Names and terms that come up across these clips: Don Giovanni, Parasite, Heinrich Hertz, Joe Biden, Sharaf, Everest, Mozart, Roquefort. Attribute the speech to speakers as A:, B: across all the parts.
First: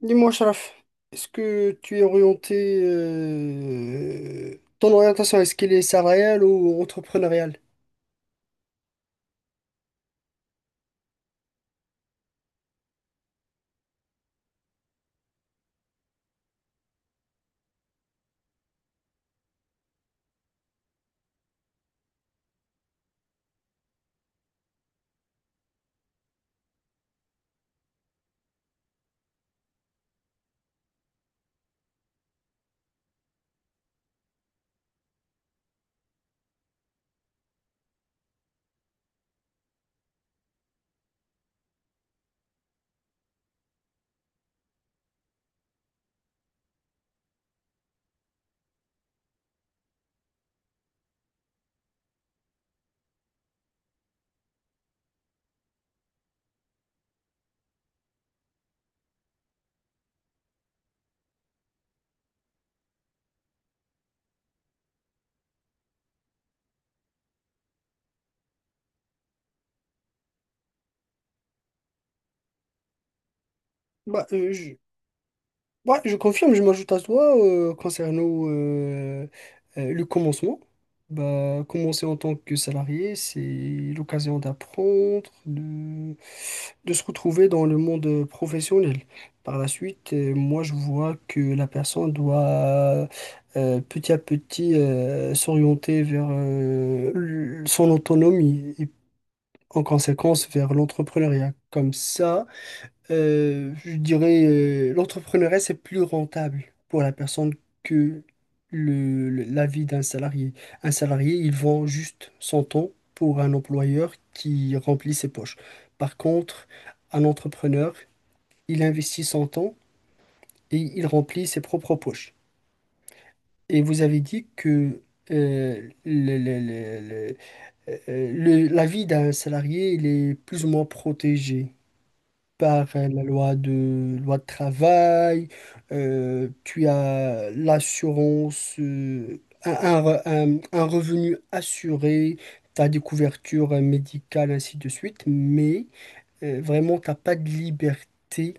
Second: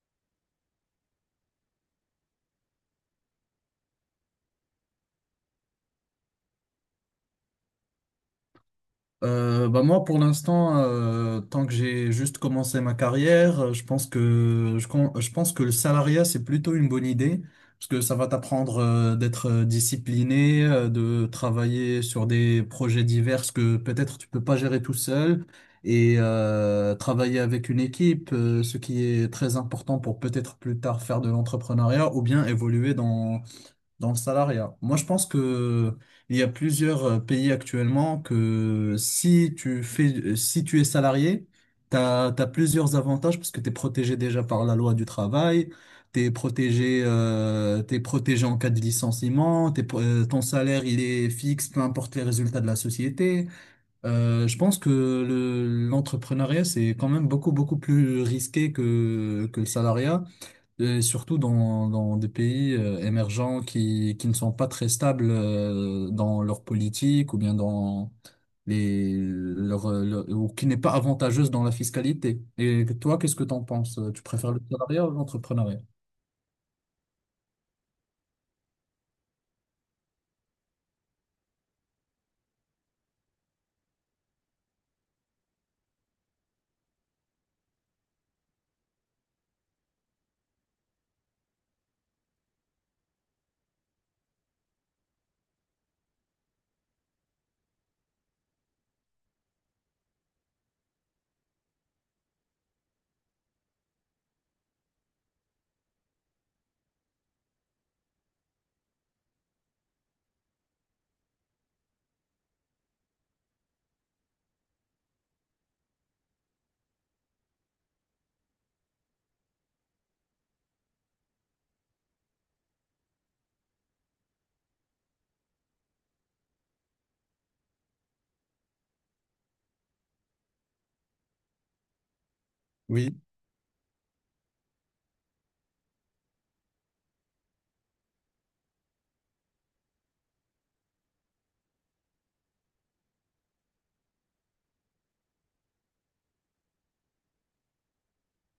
A: Dis-moi, Sharaf, est-ce que tu es orienté, ton orientation, est-ce qu'elle est salariale ou entrepreneuriale?
B: Bah moi, pour l'instant, tant que j'ai juste commencé ma carrière, je pense que je pense que le salariat, c'est plutôt une bonne idée, parce que ça va t'apprendre d'être discipliné, de travailler sur des projets divers que peut-être tu peux pas gérer tout seul, et travailler avec une équipe, ce qui est très important pour peut-être plus tard faire de l'entrepreneuriat ou bien évoluer dans le salariat. Moi, je pense que il y a plusieurs pays actuellement que si tu es salarié, t'as plusieurs avantages parce que t'es protégé déjà par la loi du travail, t'es protégé en cas de licenciement, ton salaire il est fixe, peu importe les résultats de la société. Je pense que l'entrepreneuriat c'est quand même beaucoup beaucoup plus risqué que le salariat. Et surtout dans des pays émergents qui ne sont pas très stables dans leur politique ou bien dans ou qui n'est pas avantageuse dans la fiscalité. Et toi, qu'est-ce que tu en penses? Tu
A: Bah, euh,
B: préfères le
A: je,
B: salariat ou l'entrepreneuriat?
A: Ouais, je confirme, je m'ajoute à toi concernant le commencement. Bah, commencer en tant que salarié, c'est l'occasion d'apprendre, de se retrouver dans le monde professionnel. Par la suite, moi, je vois que la personne doit petit à petit s'orienter vers son autonomie et en conséquence vers l'entrepreneuriat. Comme ça, je dirais, l'entrepreneuriat, c'est plus rentable pour la personne que la vie d'un salarié. Un salarié, il vend juste son temps pour un employeur qui remplit ses poches. Par contre, un entrepreneur, il investit son temps et il remplit ses propres poches. Et vous avez dit que euh, le- le- le- le- la vie d'un salarié, il est plus ou moins protégé par
B: Oui,
A: loi de travail, tu as l'assurance, un revenu assuré, tu as des couvertures médicales, ainsi de suite, mais vraiment, tu n'as pas de liberté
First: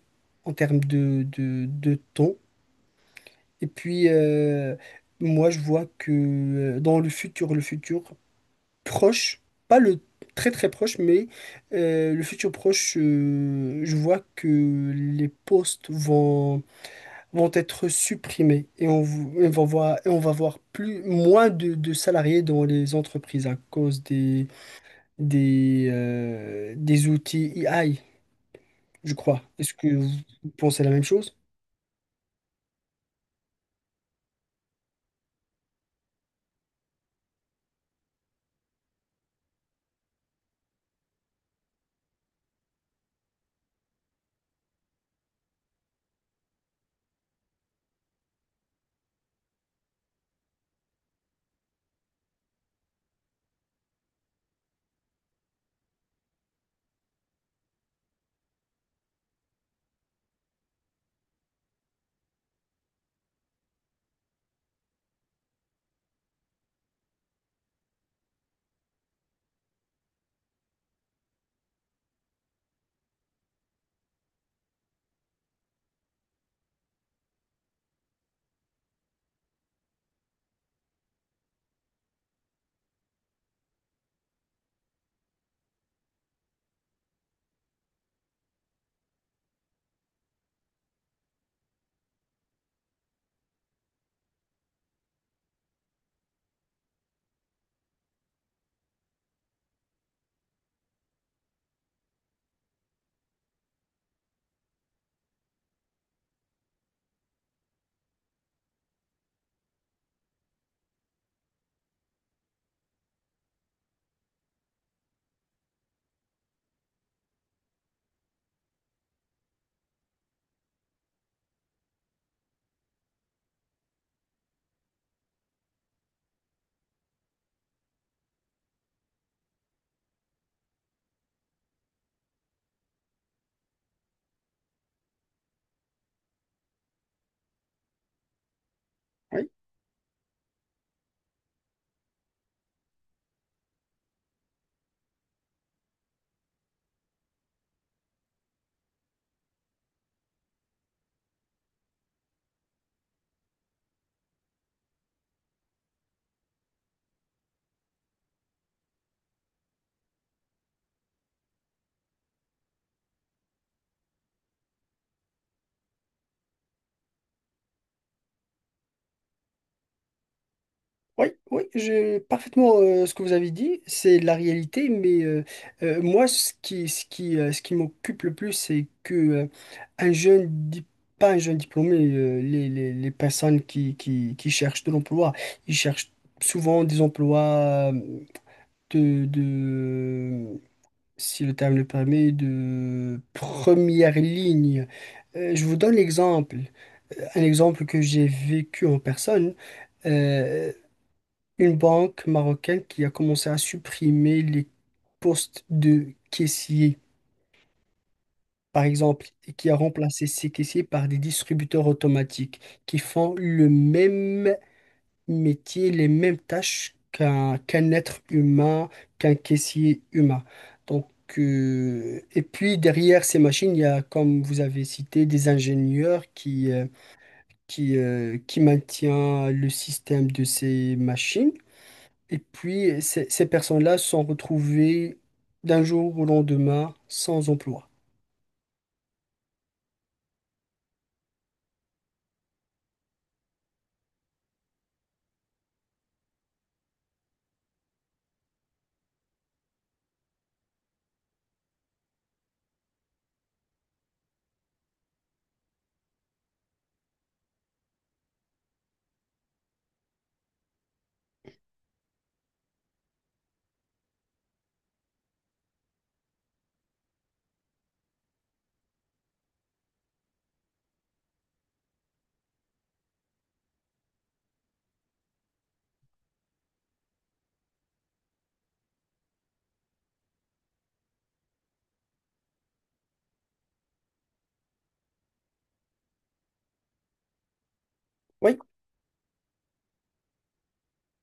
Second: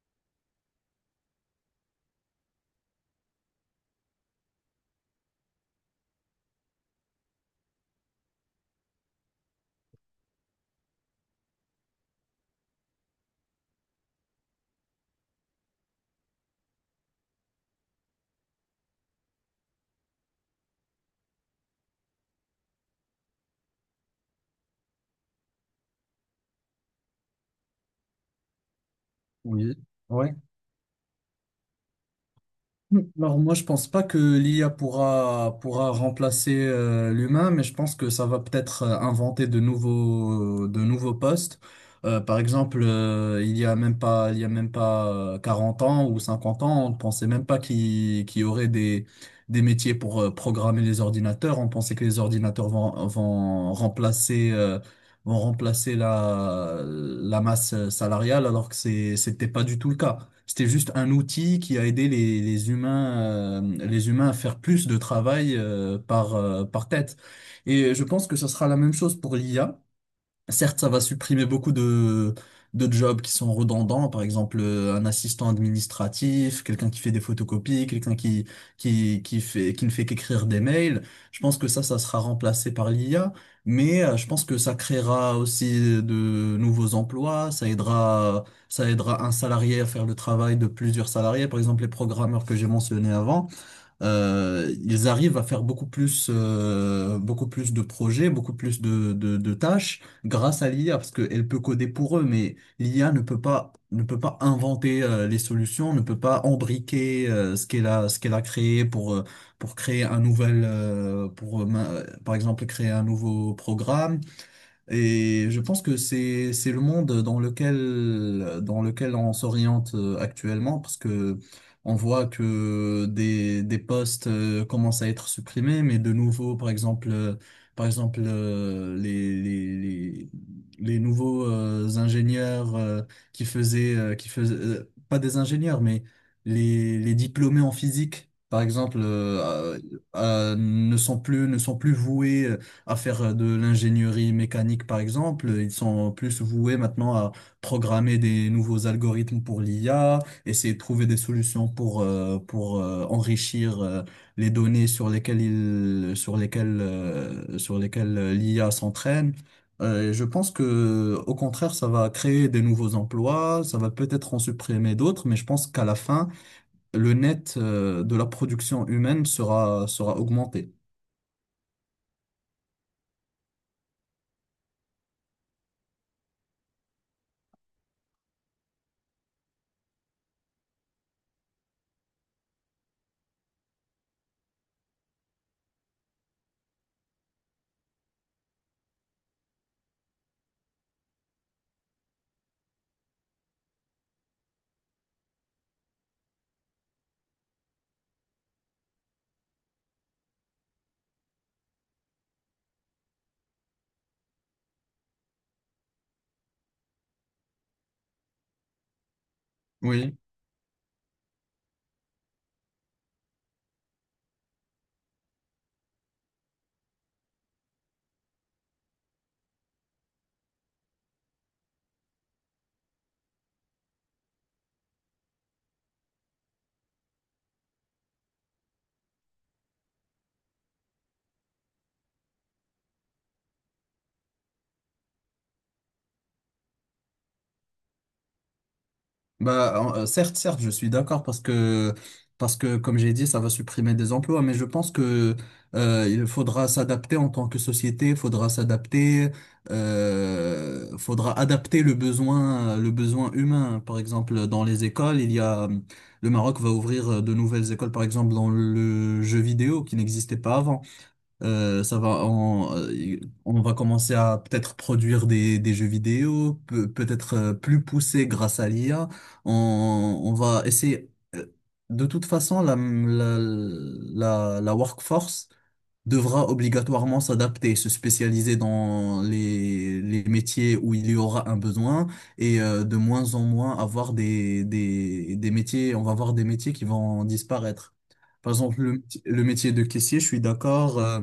A: en termes de temps. Et puis, moi, je vois que dans le futur, proche, pas le très très proche, mais le futur proche, je vois que les postes vont être supprimés et on va voir plus, moins de salariés dans les entreprises à cause des outils AI, je crois. Est-ce
B: oui.
A: que vous
B: Ouais.
A: pensez la même chose?
B: Alors moi je pense pas que l'IA pourra remplacer l'humain, mais je pense que ça va peut-être inventer de nouveaux postes. Par exemple, il y a même pas il y a même pas 40 ans ou 50 ans, on ne pensait même pas qu'il y aurait des métiers pour programmer les ordinateurs. On pensait que les ordinateurs vont remplacer la masse salariale, alors que c'était pas du tout le cas. C'était juste un outil qui a aidé les humains à faire plus de travail par tête. Et je pense que ce sera la même chose pour l'IA. Certes, ça va supprimer beaucoup de jobs qui sont redondants, par exemple un assistant administratif, quelqu'un qui fait des photocopies, quelqu'un qui ne fait qu'écrire des mails. Je pense que ça sera remplacé par l'IA, mais je pense que ça créera aussi de nouveaux emplois, ça aidera un salarié à faire le travail de plusieurs salariés, par exemple les programmeurs que j'ai mentionnés avant ils arrivent à faire beaucoup plus de projets, beaucoup plus de tâches grâce à l'IA, parce qu'elle peut coder pour eux, mais l'IA ne peut pas inventer les solutions, ne peut pas embriquer ce qu'elle a créé pour créer un nouvel, pour, ma- par exemple, créer un nouveau programme et je pense que c'est le monde dans lequel on s'oriente actuellement parce que on voit que des postes commencent à être supprimés mais de nouveau par exemple les nouveaux ingénieurs qui faisaient pas des ingénieurs mais les diplômés en physique par exemple ne sont plus voués à faire de l'ingénierie mécanique, par exemple. Ils sont plus voués maintenant à programmer des nouveaux algorithmes pour l'IA, essayer de trouver des solutions pour enrichir les données sur lesquelles ils sur lesquelles, sur lesquelles l'IA s'entraîne. Et je pense que, au contraire, ça va créer des nouveaux emplois, ça va peut-être en supprimer d'autres, mais je pense qu'à la fin, le net, de la production humaine sera augmenté.
A: Oui, oui, j'ai parfaitement ce que vous avez dit, c'est la réalité, mais moi, ce qui m'occupe le plus, c'est que un jeune, dip- pas un jeune diplômé, les personnes qui cherchent de l'emploi, ils cherchent souvent des emplois de, de, si le terme le permet, de première ligne. Je vous donne l'exemple, un exemple que j'ai vécu en personne. euh, une banque marocaine qui a commencé à supprimer les postes de caissiers, par exemple, et qui a
B: Oui.
A: remplacé ces caissiers par des distributeurs automatiques qui font le même métier, les mêmes tâches qu'un être humain, qu'un caissier humain. Donc, et puis derrière ces machines, il y a, comme vous avez cité, des ingénieurs qui maintiennent le système de ces machines. Et puis, ces personnes-là se sont retrouvées d'un jour au lendemain sans emploi.
B: Bah, certes, je suis d'accord parce que, comme j'ai dit, ça va supprimer des emplois, mais je pense que, il faudra s'adapter en tant que société, faudra adapter le besoin humain. Par exemple, dans les écoles, le Maroc va ouvrir de nouvelles écoles, par exemple, dans le jeu vidéo qui n'existait pas avant. Euh, ça va, on, euh, on va commencer à peut-être produire des jeux vidéo, peut-être plus poussés grâce à l'IA. On, on va essayer. euh, De toute façon, la workforce, devra obligatoirement s'adapter, se spécialiser dans les métiers où il y aura un besoin et de moins en moins avoir des métiers, on va avoir des métiers qui vont disparaître. Par
A: Oui,
B: exemple, le métier de caissier, je suis d'accord, euh,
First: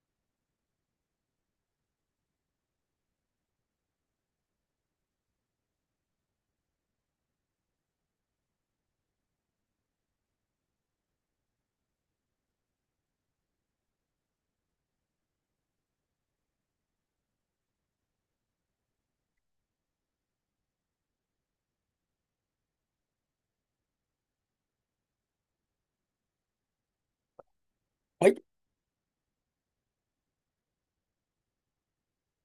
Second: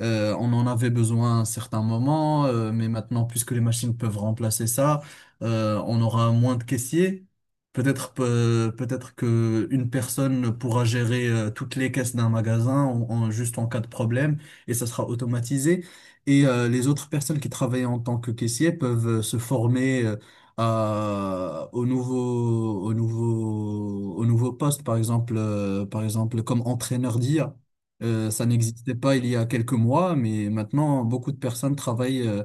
B: euh, on en avait besoin à un certain moment, mais maintenant, puisque les machines peuvent remplacer ça, on aura moins de caissiers. Peut-être que une personne pourra gérer toutes les caisses d'un magasin juste en cas de problème et ça sera automatisé. Et les autres personnes qui travaillent en tant que caissier peuvent se former à, au nouveau au nouveau au nouveau poste par exemple comme entraîneur d'IA.
A: oui,
B: Ça n'existait pas il y a quelques mois, mais maintenant beaucoup de personnes travaillent euh,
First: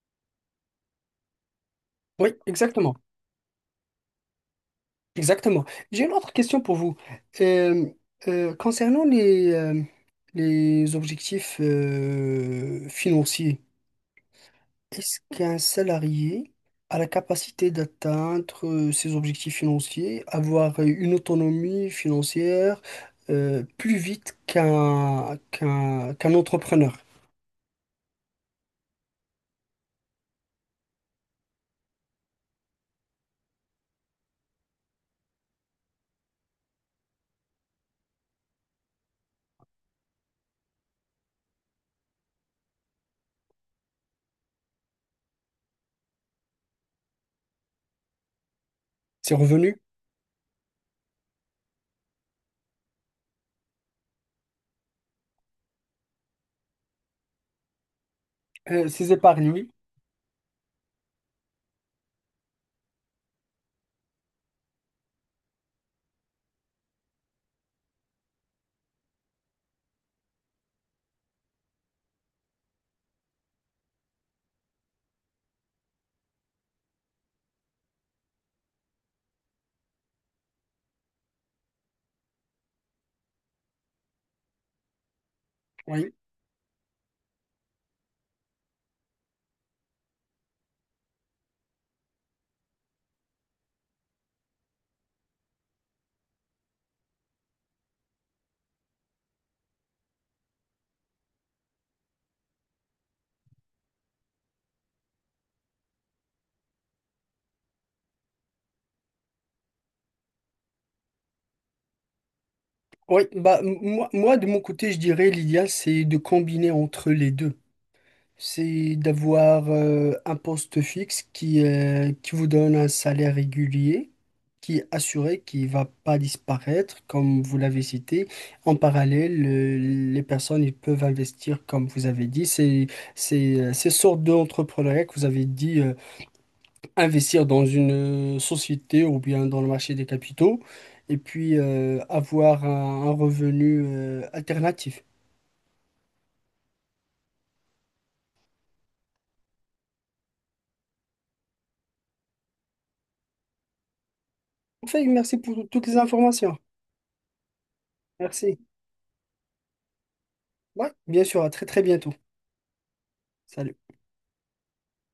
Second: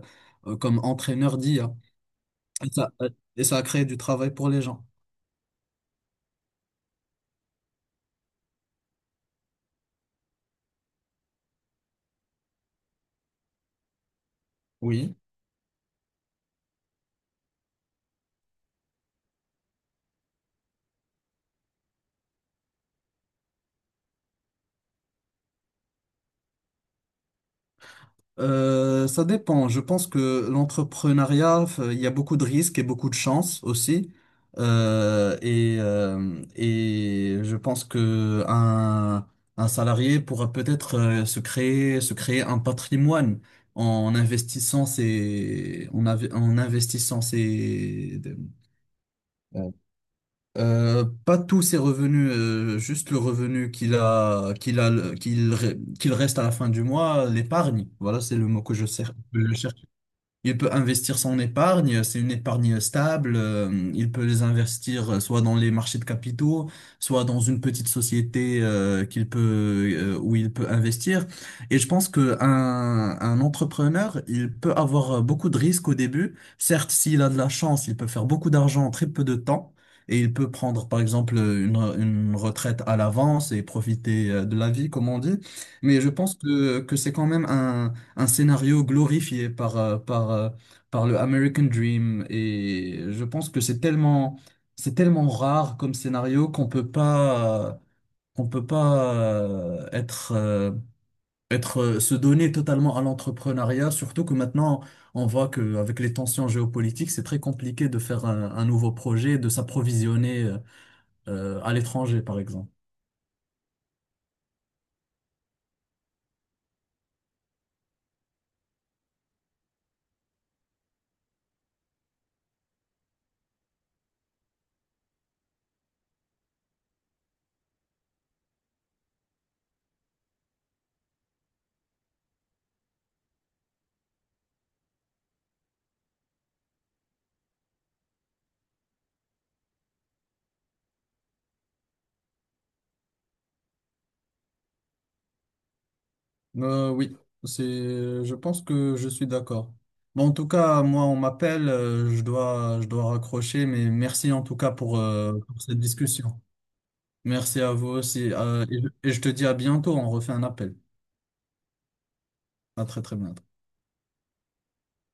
B: euh, comme entraîneur d'IA.
A: oui,
B: Et ça,
A: exactement.
B: et ça a créé du travail pour les gens.
A: Exactement. J'ai une autre question pour vous. Euh, concernant les objectifs financiers,
B: Oui.
A: est-ce qu'un salarié a la capacité d'atteindre ses objectifs financiers, avoir une autonomie financière plus vite qu'un entrepreneur?
B: Ça dépend. Je pense que l'entrepreneuriat, il y a beaucoup de risques et beaucoup de chances aussi. Et je pense que un salarié pourra peut-être se créer un patrimoine en investissant ses, en, av- en investissant ses,
A: C'est revenu?
B: pas tous ses revenus, juste le revenu qu'il a, qu'il a, qu'il, re- qu'il reste à la fin du mois, l'épargne. Voilà, c'est le mot que je
A: Ces
B: cherche.
A: épargnés,
B: Il peut investir son épargne, c'est une épargne stable, il peut les investir soit dans les marchés de capitaux, soit dans une petite société qu'il peut où il peut investir. Et je pense que un entrepreneur, il peut avoir beaucoup de risques au début. Certes, s'il a de la chance, il peut faire beaucoup d'argent en très peu de temps. Et il peut prendre, par exemple, une retraite à l'avance et profiter de la vie, comme on dit. Mais je
A: oui.
B: pense que c'est quand même un scénario glorifié par le American Dream. Et je pense que c'est tellement rare comme scénario qu'on peut pas se donner totalement à l'entrepreneuriat, surtout que maintenant, on voit qu'avec les tensions géopolitiques, c'est très compliqué de faire un nouveau projet, de s'approvisionner à l'étranger, par exemple.
A: Oui, bah, moi, moi, de mon côté, je dirais l'idéal, c'est de combiner entre les deux. C'est d'avoir un poste fixe qui vous donne un salaire régulier, qui est assuré, qui ne va pas disparaître, comme vous l'avez cité. En parallèle, les personnes ils peuvent investir, comme vous avez dit. Ces sortes d'entrepreneuriat que vous avez dit. Investir dans une société ou bien dans le marché des capitaux et puis avoir un revenu alternatif.
B: Oui, c'est, je pense que je suis d'accord. Bon, en tout cas, moi, on m'appelle, je dois raccrocher, mais merci en tout cas
A: Enfin,
B: pour,
A: merci
B: euh, pour
A: pour
B: cette
A: toutes les
B: discussion.
A: informations.
B: Merci à vous aussi,
A: Merci.
B: et je te dis à bientôt, on refait un appel.
A: Ouais, bien sûr, à très très bientôt.
B: À très très bientôt.
A: Salut.